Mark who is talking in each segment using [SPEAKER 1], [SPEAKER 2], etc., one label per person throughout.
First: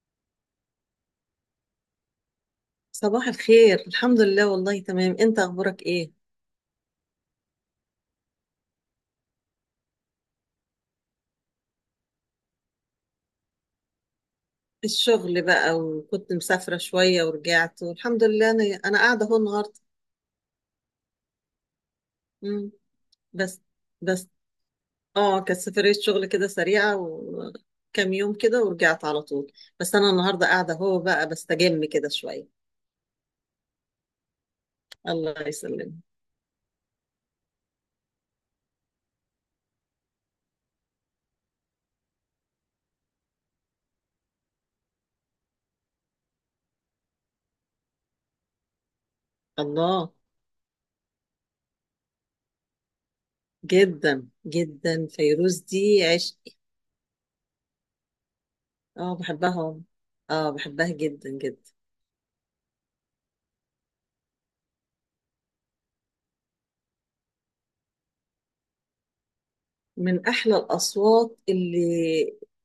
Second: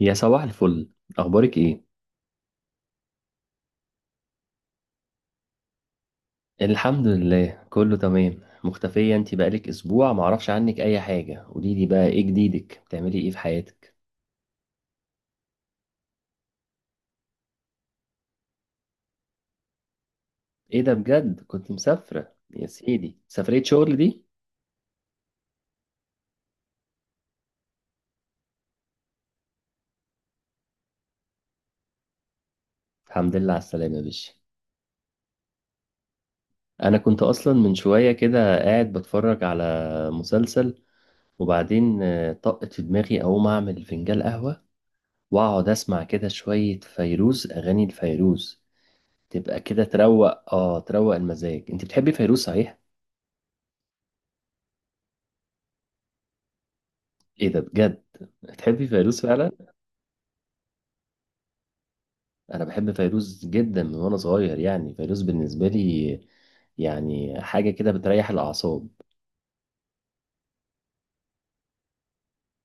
[SPEAKER 1] يا صباح الفل، اخبارك ايه؟
[SPEAKER 2] صباح الخير، الحمد لله، والله تمام. انت اخبارك ايه؟
[SPEAKER 1] الحمد لله كله تمام. مختفية، انت بقالك اسبوع معرفش عنك اي حاجة. قوليلي بقى، ايه جديدك؟ بتعملي ايه في حياتك؟
[SPEAKER 2] الشغل بقى، وكنت مسافرة شوية ورجعت، والحمد لله. انا قاعدة اهو النهاردة.
[SPEAKER 1] ايه ده بجد؟ كنت مسافرة يا
[SPEAKER 2] مم.
[SPEAKER 1] سيدي؟
[SPEAKER 2] بس.
[SPEAKER 1] سفرية شغل دي؟
[SPEAKER 2] بس. اه، كانت سفرية شغل كده سريعة، وكام يوم كده ورجعت على طول. بس انا النهاردة قاعدة اهو بقى، بستجم كده شوية.
[SPEAKER 1] الحمد لله على السلامة يا باشا.
[SPEAKER 2] الله يسلمك.
[SPEAKER 1] انا كنت اصلا من شوية كده قاعد بتفرج على مسلسل، وبعدين طقت في دماغي اقوم اعمل فنجان قهوة واقعد اسمع كده شوية فيروز، اغاني الفيروز تبقى كده
[SPEAKER 2] الله،
[SPEAKER 1] تروق المزاج. انت بتحبي فيروز صحيح؟
[SPEAKER 2] جدا جدا فيروز دي عشق.
[SPEAKER 1] ايه ده بجد؟ تحبي
[SPEAKER 2] اه،
[SPEAKER 1] فيروز فعلا؟
[SPEAKER 2] بحبها. اه، بحبها جدا جدا.
[SPEAKER 1] انا بحب فيروز جدا من وانا صغير. يعني فيروز بالنسبه لي يعني حاجه كده بتريح الاعصاب.
[SPEAKER 2] من أحلى الأصوات اللي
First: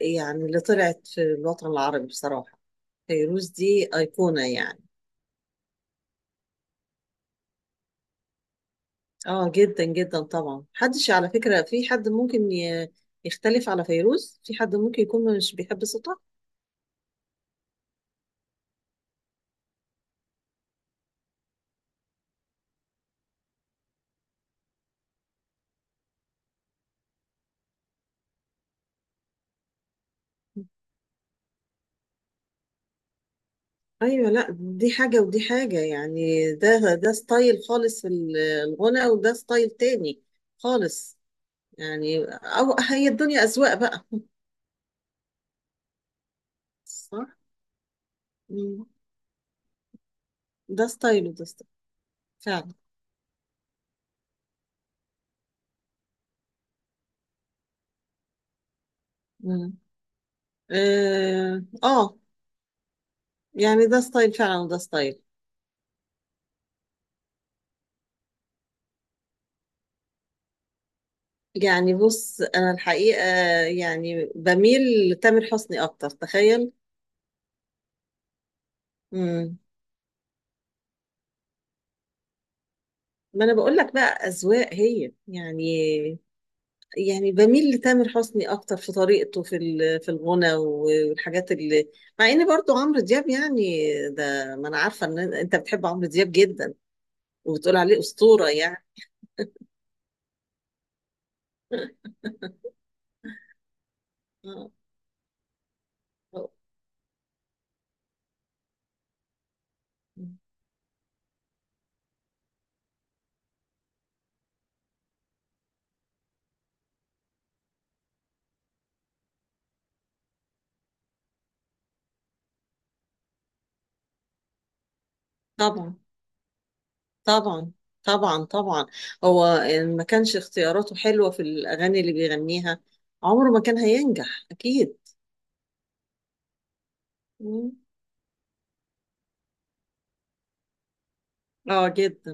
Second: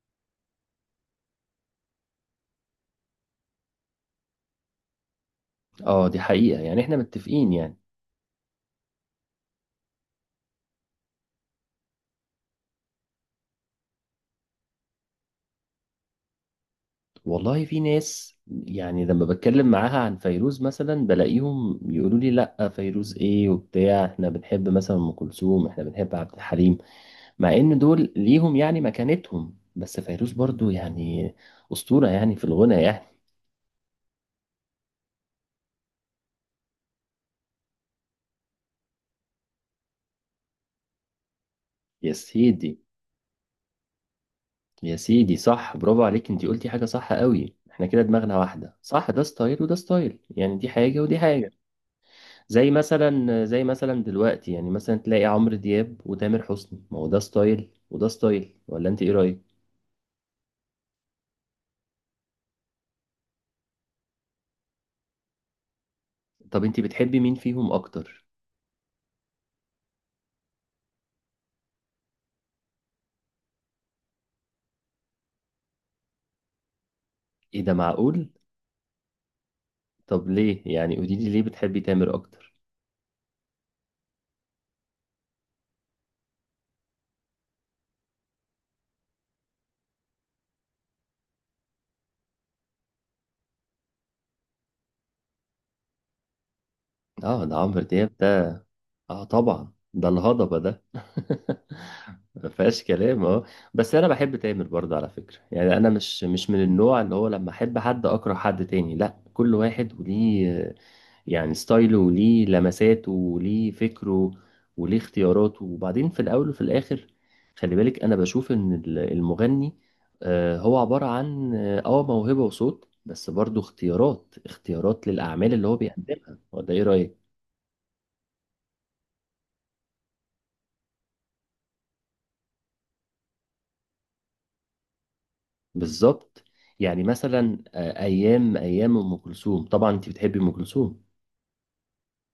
[SPEAKER 2] يعني اللي طلعت في الوطن العربي بصراحة. فيروز دي أيقونة يعني.
[SPEAKER 1] اه دي حقيقه، يعني احنا متفقين يعني.
[SPEAKER 2] آه، جدا جدا طبعا. محدش على فكرة في حد ممكن يختلف على فيروز، في حد ممكن يكون مش بيحب صوتها.
[SPEAKER 1] والله في ناس يعني لما بتكلم معاها عن فيروز مثلا بلاقيهم يقولوا لي: لا فيروز ايه وبتاع، احنا بنحب مثلا ام كلثوم، احنا بنحب عبد الحليم. مع ان دول ليهم يعني مكانتهم، بس فيروز برضو يعني اسطوره يعني في الغنى يعني.
[SPEAKER 2] أيوة، لا، دي حاجة ودي حاجة. يعني ده ستايل خالص في الغنى، وده ستايل تاني خالص.
[SPEAKER 1] يا
[SPEAKER 2] يعني أو
[SPEAKER 1] سيدي،
[SPEAKER 2] هي الدنيا أذواق بقى.
[SPEAKER 1] يا سيدي، صح، برافو عليك. انت قلتي حاجة صح
[SPEAKER 2] صح.
[SPEAKER 1] قوي، احنا كده دماغنا واحدة.
[SPEAKER 2] مم.
[SPEAKER 1] صح ده ستايل وده ستايل، يعني دي
[SPEAKER 2] ده
[SPEAKER 1] حاجة ودي
[SPEAKER 2] ستايل وده
[SPEAKER 1] حاجة.
[SPEAKER 2] ستايل
[SPEAKER 1] زي
[SPEAKER 2] فعلا.
[SPEAKER 1] مثلا زي مثلا دلوقتي يعني مثلا تلاقي عمرو دياب وتامر حسني، ما هو ده ستايل وده ستايل، ولا انت ايه رأيك؟
[SPEAKER 2] مم. اه، يعني ده ستايل فعلا، وده ستايل.
[SPEAKER 1] طب انت بتحبي مين فيهم اكتر؟
[SPEAKER 2] يعني بص، انا الحقيقة يعني بميل لتامر حسني اكتر، تخيل.
[SPEAKER 1] ايه ده؟ معقول؟
[SPEAKER 2] امم.
[SPEAKER 1] طب ليه يعني؟ قولي لي ليه بتحبي تامر اكتر؟
[SPEAKER 2] ما انا بقول لك بقى، اذواق هي يعني. يعني بميل لتامر حسني اكتر في طريقته في في الغنى والحاجات اللي، مع ان برضو عمرو دياب يعني، ده ما انا عارفة ان انت بتحب عمرو دياب جدا
[SPEAKER 1] اه ده
[SPEAKER 2] وبتقول
[SPEAKER 1] عمرو
[SPEAKER 2] عليه
[SPEAKER 1] دياب ده.
[SPEAKER 2] أسطورة يعني.
[SPEAKER 1] اه طبعا، ده الهضبة ده. ما فيهاش كلام، اه. بس انا بحب تامر
[SPEAKER 2] آه،
[SPEAKER 1] برضه على فكرة. يعني انا مش
[SPEAKER 2] آه،
[SPEAKER 1] مش من النوع اللي هو لما احب حد اكره حد تاني. لا، كل واحد وليه يعني ستايله وليه لمساته وليه فكره وليه اختياراته. وبعدين في الاول وفي الاخر خلي بالك، انا بشوف ان المغني هو عبارة عن موهبة وصوت، بس برضه اختيارات اختيارات للاعمال اللي هو
[SPEAKER 2] طبعا
[SPEAKER 1] بيقدمها. ولا ايه رأيك؟
[SPEAKER 2] طبعا طبعا طبعا. هو إن ما كانش اختياراته حلوة في الأغاني اللي بيغنيها، عمره ما كان هينجح أكيد.
[SPEAKER 1] بالظبط. يعني مثلا
[SPEAKER 2] مم.
[SPEAKER 1] ايام ام كلثوم. طبعا انت بتحبي ام كلثوم؟
[SPEAKER 2] اه، جدا.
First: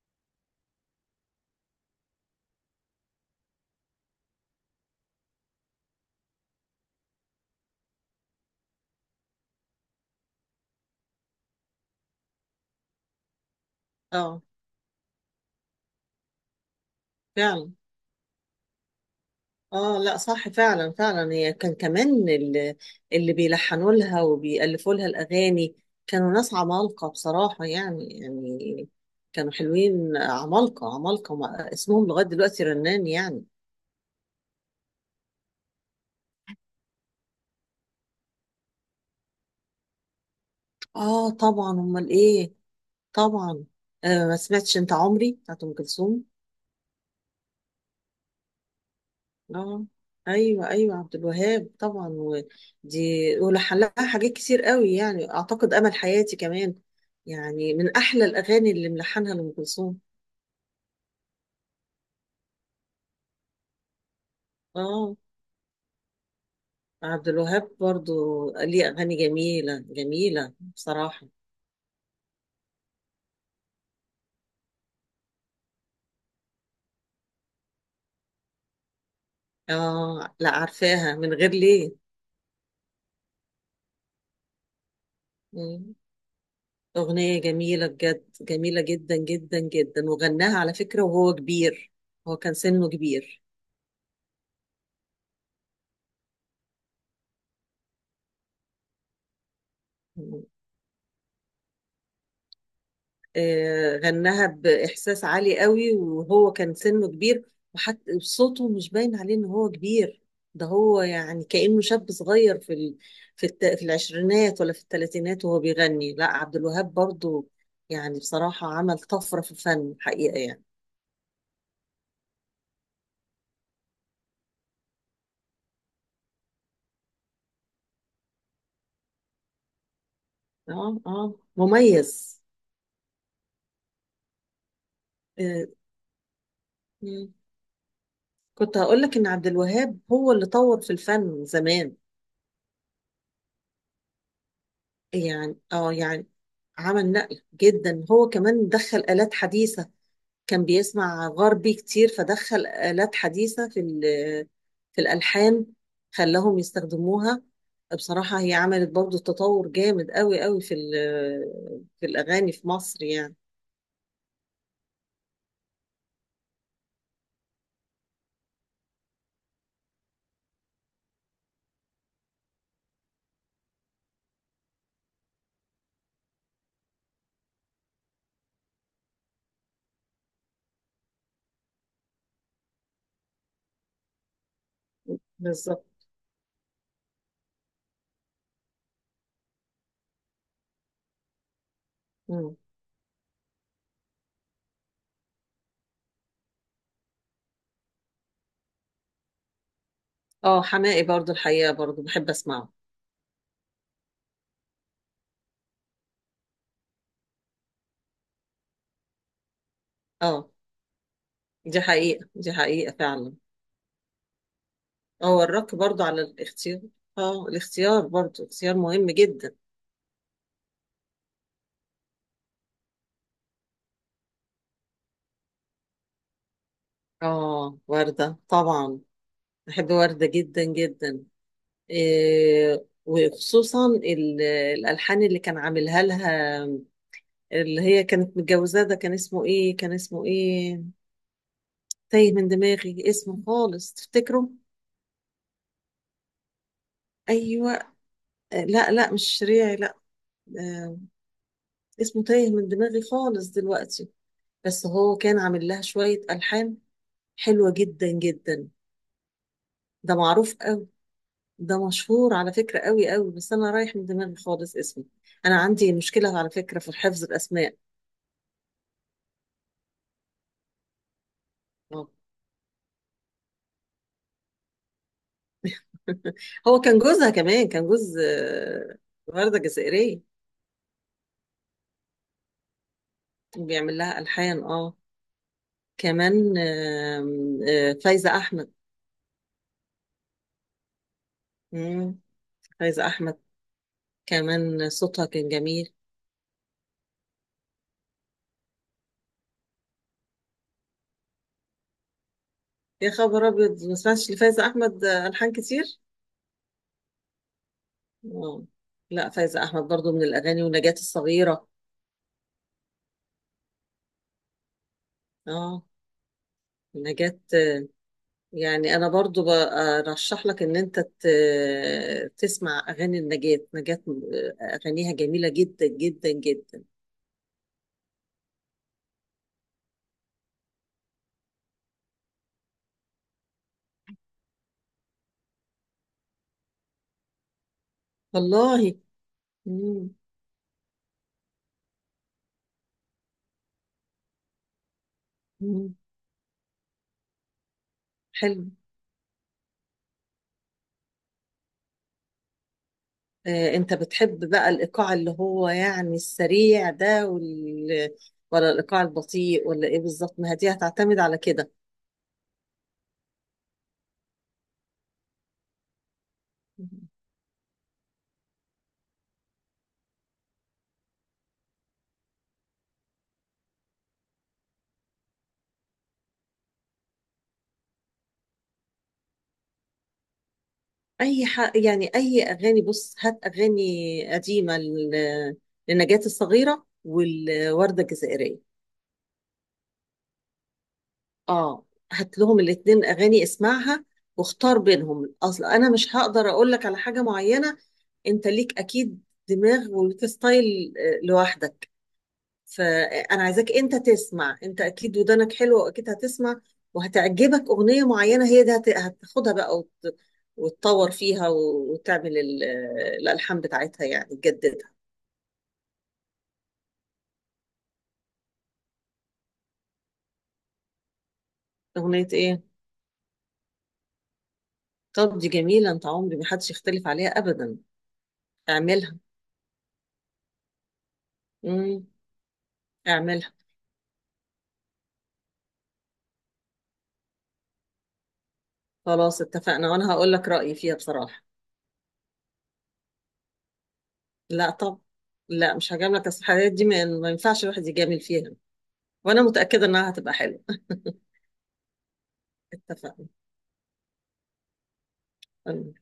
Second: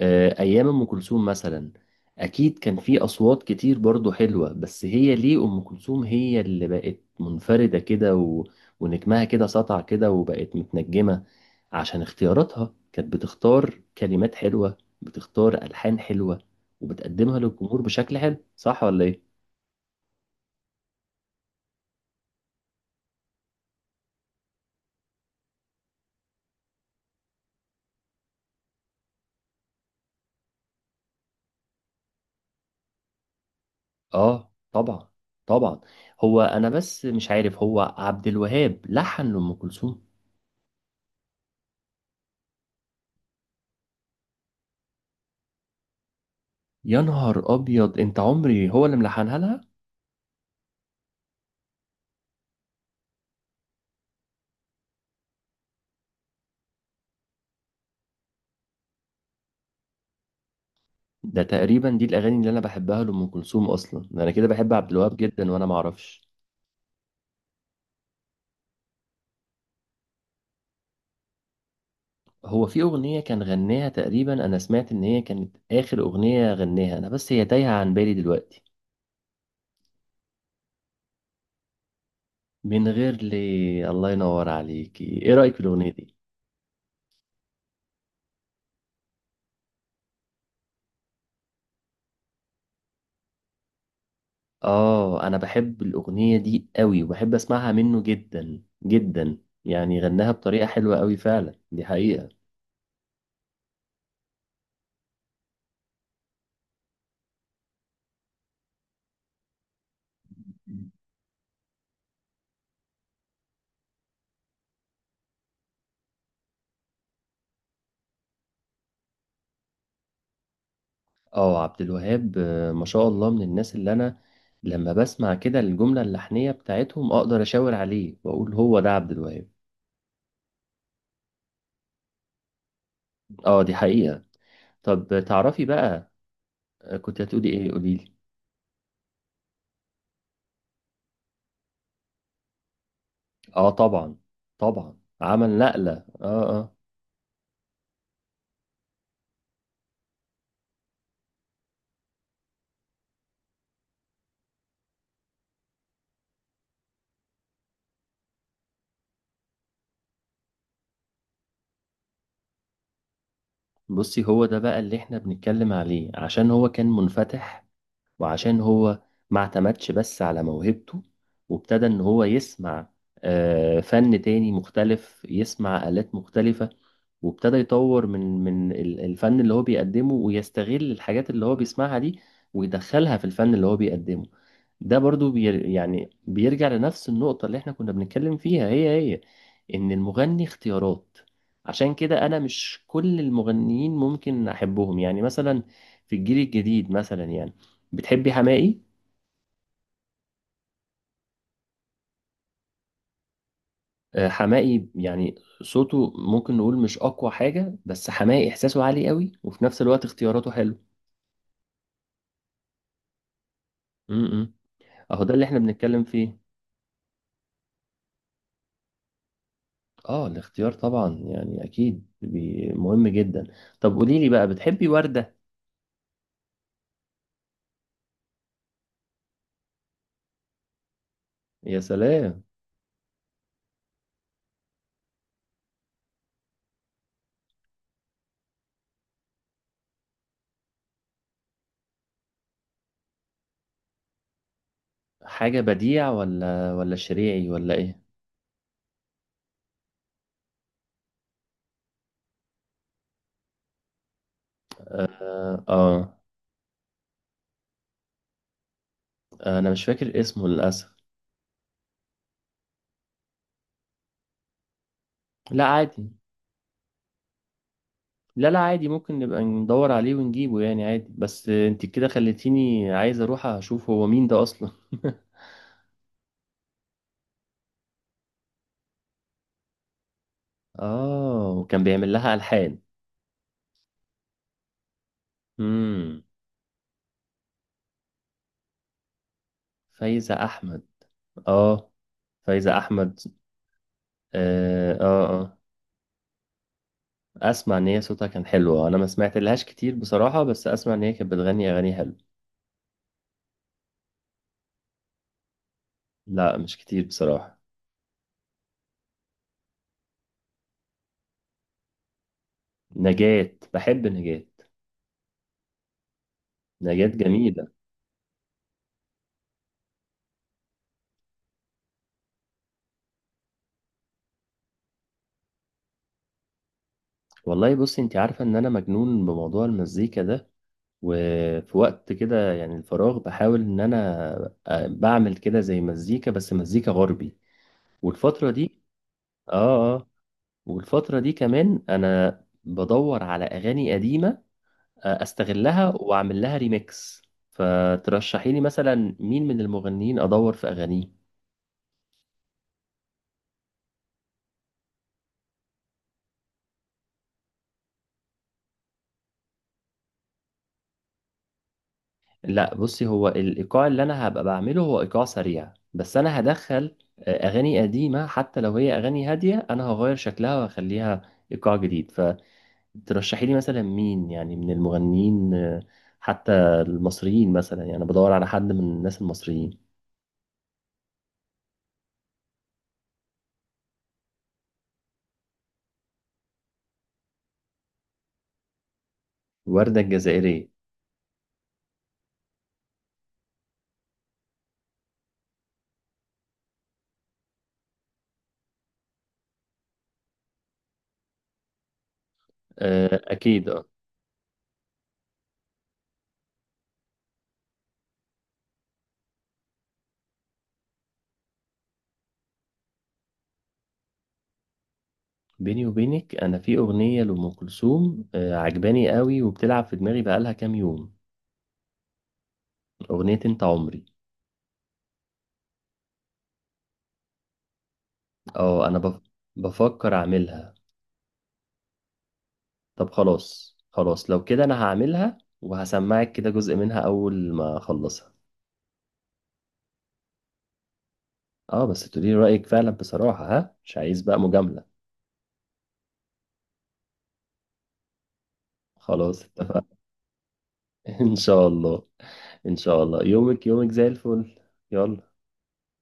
[SPEAKER 1] ايام ام كلثوم مثلا، اكيد كان في اصوات كتير برضو حلوه، بس هي ليه ام كلثوم هي اللي بقت منفرده كده و... ونجمها كده سطع كده وبقت متنجمه؟ عشان اختياراتها كانت بتختار كلمات
[SPEAKER 2] اه،
[SPEAKER 1] حلوه، بتختار الحان حلوه، وبتقدمها
[SPEAKER 2] فعلا.
[SPEAKER 1] للجمهور بشكل حلو. صح ولا ايه؟
[SPEAKER 2] اه لا، صح، فعلا فعلا. هي كان كمان اللي بيلحنوا لها وبيألفوا لها الأغاني كانوا ناس عمالقة بصراحة، يعني كانوا حلوين، عمالقة عمالقة، اسمهم لغاية دلوقتي رنان يعني.
[SPEAKER 1] اه طبعا، طبعا. هو انا بس مش عارف، هو عبد الوهاب لحن لأم كلثوم؟
[SPEAKER 2] اه طبعا، أمال إيه. طبعا. آه، ما سمعتش أنت عمري بتاعت أم كلثوم؟
[SPEAKER 1] يا نهار ابيض، انت عمري هو اللي ملحنها لها؟
[SPEAKER 2] اه، ايوه ايوه، عبد الوهاب طبعا، ودي ولحلها حاجات كتير قوي يعني. اعتقد امل حياتي كمان يعني من احلى الاغاني اللي ملحنها لام كلثوم.
[SPEAKER 1] ده تقريبا دي الاغاني اللي انا بحبها لأم كلثوم اصلا، ده انا كده بحب عبد الوهاب
[SPEAKER 2] اه،
[SPEAKER 1] جدا وانا ما اعرفش.
[SPEAKER 2] عبد الوهاب برضو ليه اغاني جميله جميله بصراحه.
[SPEAKER 1] هو في اغنية كان غناها تقريبا، انا سمعت ان هي كانت اخر اغنية غناها، انا بس هي تايهة عن بالي دلوقتي.
[SPEAKER 2] اه لا، عارفاها، من غير ليه.
[SPEAKER 1] من غير لي، الله ينور عليكي. ايه رأيك في الاغنية
[SPEAKER 2] مم.
[SPEAKER 1] دي؟
[SPEAKER 2] اغنيه جميله بجد، جميله جدا جدا جدا. وغناها على فكره وهو كبير، هو كان سنه كبير.
[SPEAKER 1] اه انا بحب الاغنيه دي قوي، وبحب اسمعها منه جدا جدا. يعني غناها بطريقه حلوه قوي فعلا، دي حقيقه.
[SPEAKER 2] غناها بإحساس عالي قوي وهو كان سنه كبير، وحتى صوته مش باين عليه إن هو كبير. ده هو يعني كأنه شاب صغير في العشرينات ولا في الثلاثينات وهو بيغني. لا، عبد الوهاب برضو، يعني بصراحة عمل طفرة في الفن حقيقة يعني.
[SPEAKER 1] اه عبد الوهاب، ما شاء الله، من الناس اللي انا لما بسمع كده الجمله اللحنيه بتاعتهم اقدر اشاور عليه واقول هو ده عبد الوهاب.
[SPEAKER 2] اه اه، مميز.
[SPEAKER 1] اه دي حقيقه. طب تعرفي
[SPEAKER 2] آه.
[SPEAKER 1] بقى. كنت
[SPEAKER 2] مم.
[SPEAKER 1] هتقولي ايه؟ قولي لي.
[SPEAKER 2] كنت هقول لك إن عبد الوهاب هو اللي طور في الفن زمان.
[SPEAKER 1] اه طبعا، طبعا عمل
[SPEAKER 2] يعني
[SPEAKER 1] نقله،
[SPEAKER 2] اه يعني
[SPEAKER 1] اه. اه
[SPEAKER 2] عمل نقل جدا. هو كمان دخل آلات حديثة، كان بيسمع غربي كتير، فدخل آلات حديثة في في الألحان، خلاهم يستخدموها. بصراحة هي عملت برضو تطور جامد قوي قوي في في الأغاني في مصر يعني.
[SPEAKER 1] بصي، هو ده بقى اللي احنا بنتكلم عليه، عشان هو كان منفتح، وعشان هو ما اعتمدش بس على موهبته، وابتدى ان هو يسمع فن تاني مختلف، يسمع آلات مختلفة، وابتدى يطور من الفن اللي هو بيقدمه، ويستغل الحاجات اللي هو بيسمعها دي ويدخلها في الفن اللي هو بيقدمه. ده برضو
[SPEAKER 2] بالظبط.
[SPEAKER 1] يعني بيرجع لنفس النقطة اللي احنا كنا بنتكلم فيها هي هي، ان المغني اختيارات. عشان كده انا
[SPEAKER 2] مم.
[SPEAKER 1] مش كل المغنيين ممكن احبهم، يعني مثلا في الجيل الجديد مثلا، يعني بتحبي حماقي؟
[SPEAKER 2] اه، حماقي برضو الحقيقة برضو بحب أسمعه.
[SPEAKER 1] حماقي يعني صوته ممكن نقول مش اقوى حاجة، بس حماقي احساسه عالي قوي، وفي نفس الوقت اختياراته
[SPEAKER 2] اه،
[SPEAKER 1] حلو.
[SPEAKER 2] دي حقيقة دي حقيقة فعلا.
[SPEAKER 1] امم. اهو ده
[SPEAKER 2] هو
[SPEAKER 1] اللي احنا
[SPEAKER 2] الرك برضو
[SPEAKER 1] بنتكلم
[SPEAKER 2] على
[SPEAKER 1] فيه.
[SPEAKER 2] الاختيار. اه، الاختيار برضو اختيار مهم جدا.
[SPEAKER 1] اه الاختيار طبعا، يعني اكيد مهم جدا. طب قولي لي بقى، بتحبي وردة؟
[SPEAKER 2] اه، وردة طبعا. بحب وردة جدا جدا.
[SPEAKER 1] يا سلام.
[SPEAKER 2] وخصوصا الألحان اللي كان عاملها لها، اللي هي كانت متجوزاه. ده كان اسمه ايه، كان اسمه ايه؟ تايه من دماغي اسمه خالص. تفتكره؟
[SPEAKER 1] حاجة بديع ولا شريعي
[SPEAKER 2] ايوه.
[SPEAKER 1] ولا ايه؟
[SPEAKER 2] لا لا، مش شريعي، لا. آه، اسمه تايه من دماغي خالص دلوقتي. بس هو كان
[SPEAKER 1] آه,
[SPEAKER 2] عامل لها
[SPEAKER 1] اه
[SPEAKER 2] شوية ألحان حلوة جدا جدا.
[SPEAKER 1] انا مش
[SPEAKER 2] ده
[SPEAKER 1] فاكر اسمه
[SPEAKER 2] معروف قوي،
[SPEAKER 1] للأسف.
[SPEAKER 2] ده مشهور على فكرة قوي قوي. بس أنا رايح من دماغي خالص اسمه. أنا
[SPEAKER 1] لا
[SPEAKER 2] عندي
[SPEAKER 1] عادي.
[SPEAKER 2] مشكلة على فكرة في حفظ الأسماء.
[SPEAKER 1] لا، لا، عادي ممكن نبقى ندور عليه ونجيبه يعني عادي. بس انت كده
[SPEAKER 2] آه.
[SPEAKER 1] خليتيني عايز اروح اشوف هو مين ده اصلا.
[SPEAKER 2] هو كان جوزها كمان، كان جوز وردة جزائرية.
[SPEAKER 1] اه وكان بيعمل لها ألحان.
[SPEAKER 2] وبيعمل لها ألحان، اه.
[SPEAKER 1] امم.
[SPEAKER 2] كمان آم، آه، فايزة أحمد.
[SPEAKER 1] فايزة احمد، اه
[SPEAKER 2] مم،
[SPEAKER 1] فايزة
[SPEAKER 2] فايزة
[SPEAKER 1] احمد.
[SPEAKER 2] أحمد. كمان
[SPEAKER 1] اه، اه،
[SPEAKER 2] صوتها كان
[SPEAKER 1] آه.
[SPEAKER 2] جميل.
[SPEAKER 1] اسمع ان هي صوتها كان حلو، انا ما سمعت لهاش كتير بصراحة، بس اسمع ان هي كانت بتغني اغاني حلوه.
[SPEAKER 2] يا خبر أبيض، ما سمعتش لفايزة أحمد ألحان كتير.
[SPEAKER 1] لا مش كتير بصراحة.
[SPEAKER 2] اه لا، فايزة أحمد برضو من الأغاني، ونجاة الصغيرة.
[SPEAKER 1] نجاة، بحب نجاة.
[SPEAKER 2] اه.
[SPEAKER 1] نجاة
[SPEAKER 2] نجاة،
[SPEAKER 1] جميلة.
[SPEAKER 2] يعني أنا برضو برشح لك إن أنت تسمع أغاني النجاة. نجاة، أغانيها جميلة جدا جدا جدا.
[SPEAKER 1] والله بصي، انت عارفة ان انا مجنون بموضوع المزيكا ده، وفي وقت كده يعني الفراغ بحاول ان انا بعمل كده زي مزيكا، بس مزيكا غربي. والفترة دي،
[SPEAKER 2] والله.
[SPEAKER 1] اه، اه.
[SPEAKER 2] مم.
[SPEAKER 1] والفترة دي كمان انا بدور على اغاني قديمة، استغلها
[SPEAKER 2] مم.
[SPEAKER 1] واعمل لها ريميكس. فترشحي لي
[SPEAKER 2] حلو.
[SPEAKER 1] مثلا مين من المغنيين ادور في اغانيه؟
[SPEAKER 2] انت بتحب بقى الايقاع اللي هو يعني السريع ده ولا الايقاع البطيء؟ ولا ايه بالظبط، ما هي دي هتعتمد على كده.
[SPEAKER 1] لا بصي، هو الايقاع اللي انا هبقى بعمله هو ايقاع سريع، بس انا هدخل
[SPEAKER 2] مم.
[SPEAKER 1] اغاني قديمه، حتى لو هي اغاني هاديه انا هغير شكلها وهخليها ايقاع جديد. فترشحي لي مثلا مين يعني من المغنيين، حتى المصريين مثلا، يعني أنا بدور على حد من الناس المصريين.
[SPEAKER 2] يعني اي اغاني؟ بص، هات اغاني قديمه لنجاة الصغيره والورده الجزائريه.
[SPEAKER 1] وردة الجزائرية.
[SPEAKER 2] اه، هات لهم الاتنين اغاني، اسمعها واختار بينهم. اصل انا مش هقدر اقول لك على حاجه معينه. انت ليك اكيد دماغ وليك ستايل لوحدك. فانا
[SPEAKER 1] اكيد،
[SPEAKER 2] عايزاك
[SPEAKER 1] اه.
[SPEAKER 2] انت تسمع، انت اكيد ودانك حلوه واكيد هتسمع وهتعجبك اغنيه معينه، هي دي هتاخدها بقى وتطور فيها وتعمل الالحان بتاعتها، يعني تجددها.
[SPEAKER 1] بيني وبينك، انا في اغنيه لام كلثوم عجباني قوي، وبتلعب في دماغي بقالها كام يوم.
[SPEAKER 2] اغنيه ايه؟
[SPEAKER 1] اغنيه انت عمري.
[SPEAKER 2] طب دي جميله، انت عمري، ما حدش يختلف عليها ابدا.
[SPEAKER 1] اه انا
[SPEAKER 2] اعملها.
[SPEAKER 1] بفكر اعملها.
[SPEAKER 2] امم.
[SPEAKER 1] طب
[SPEAKER 2] اعملها.
[SPEAKER 1] خلاص، خلاص، لو كده انا هعملها وهسمعك كده جزء منها اول ما اخلصها.
[SPEAKER 2] خلاص، اتفقنا، وانا هقول لك رأيي فيها بصراحة.
[SPEAKER 1] اه بس تقولي لي رأيك فعلا بصراحة، ها؟ مش عايز بقى
[SPEAKER 2] لا
[SPEAKER 1] مجاملة.
[SPEAKER 2] طب، لا مش هجاملك، اصل الحاجات دي ما ينفعش الواحد يجامل فيها.
[SPEAKER 1] خلاص
[SPEAKER 2] وانا متأكدة
[SPEAKER 1] اتفقنا.
[SPEAKER 2] انها هتبقى حلوة.
[SPEAKER 1] ان شاء الله. ان شاء الله
[SPEAKER 2] اتفقنا.
[SPEAKER 1] يومك، يومك زي الفل. يلا.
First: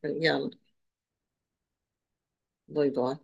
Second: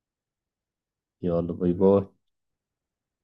[SPEAKER 2] يلا
[SPEAKER 1] يلا، باي باي.
[SPEAKER 2] باي باي.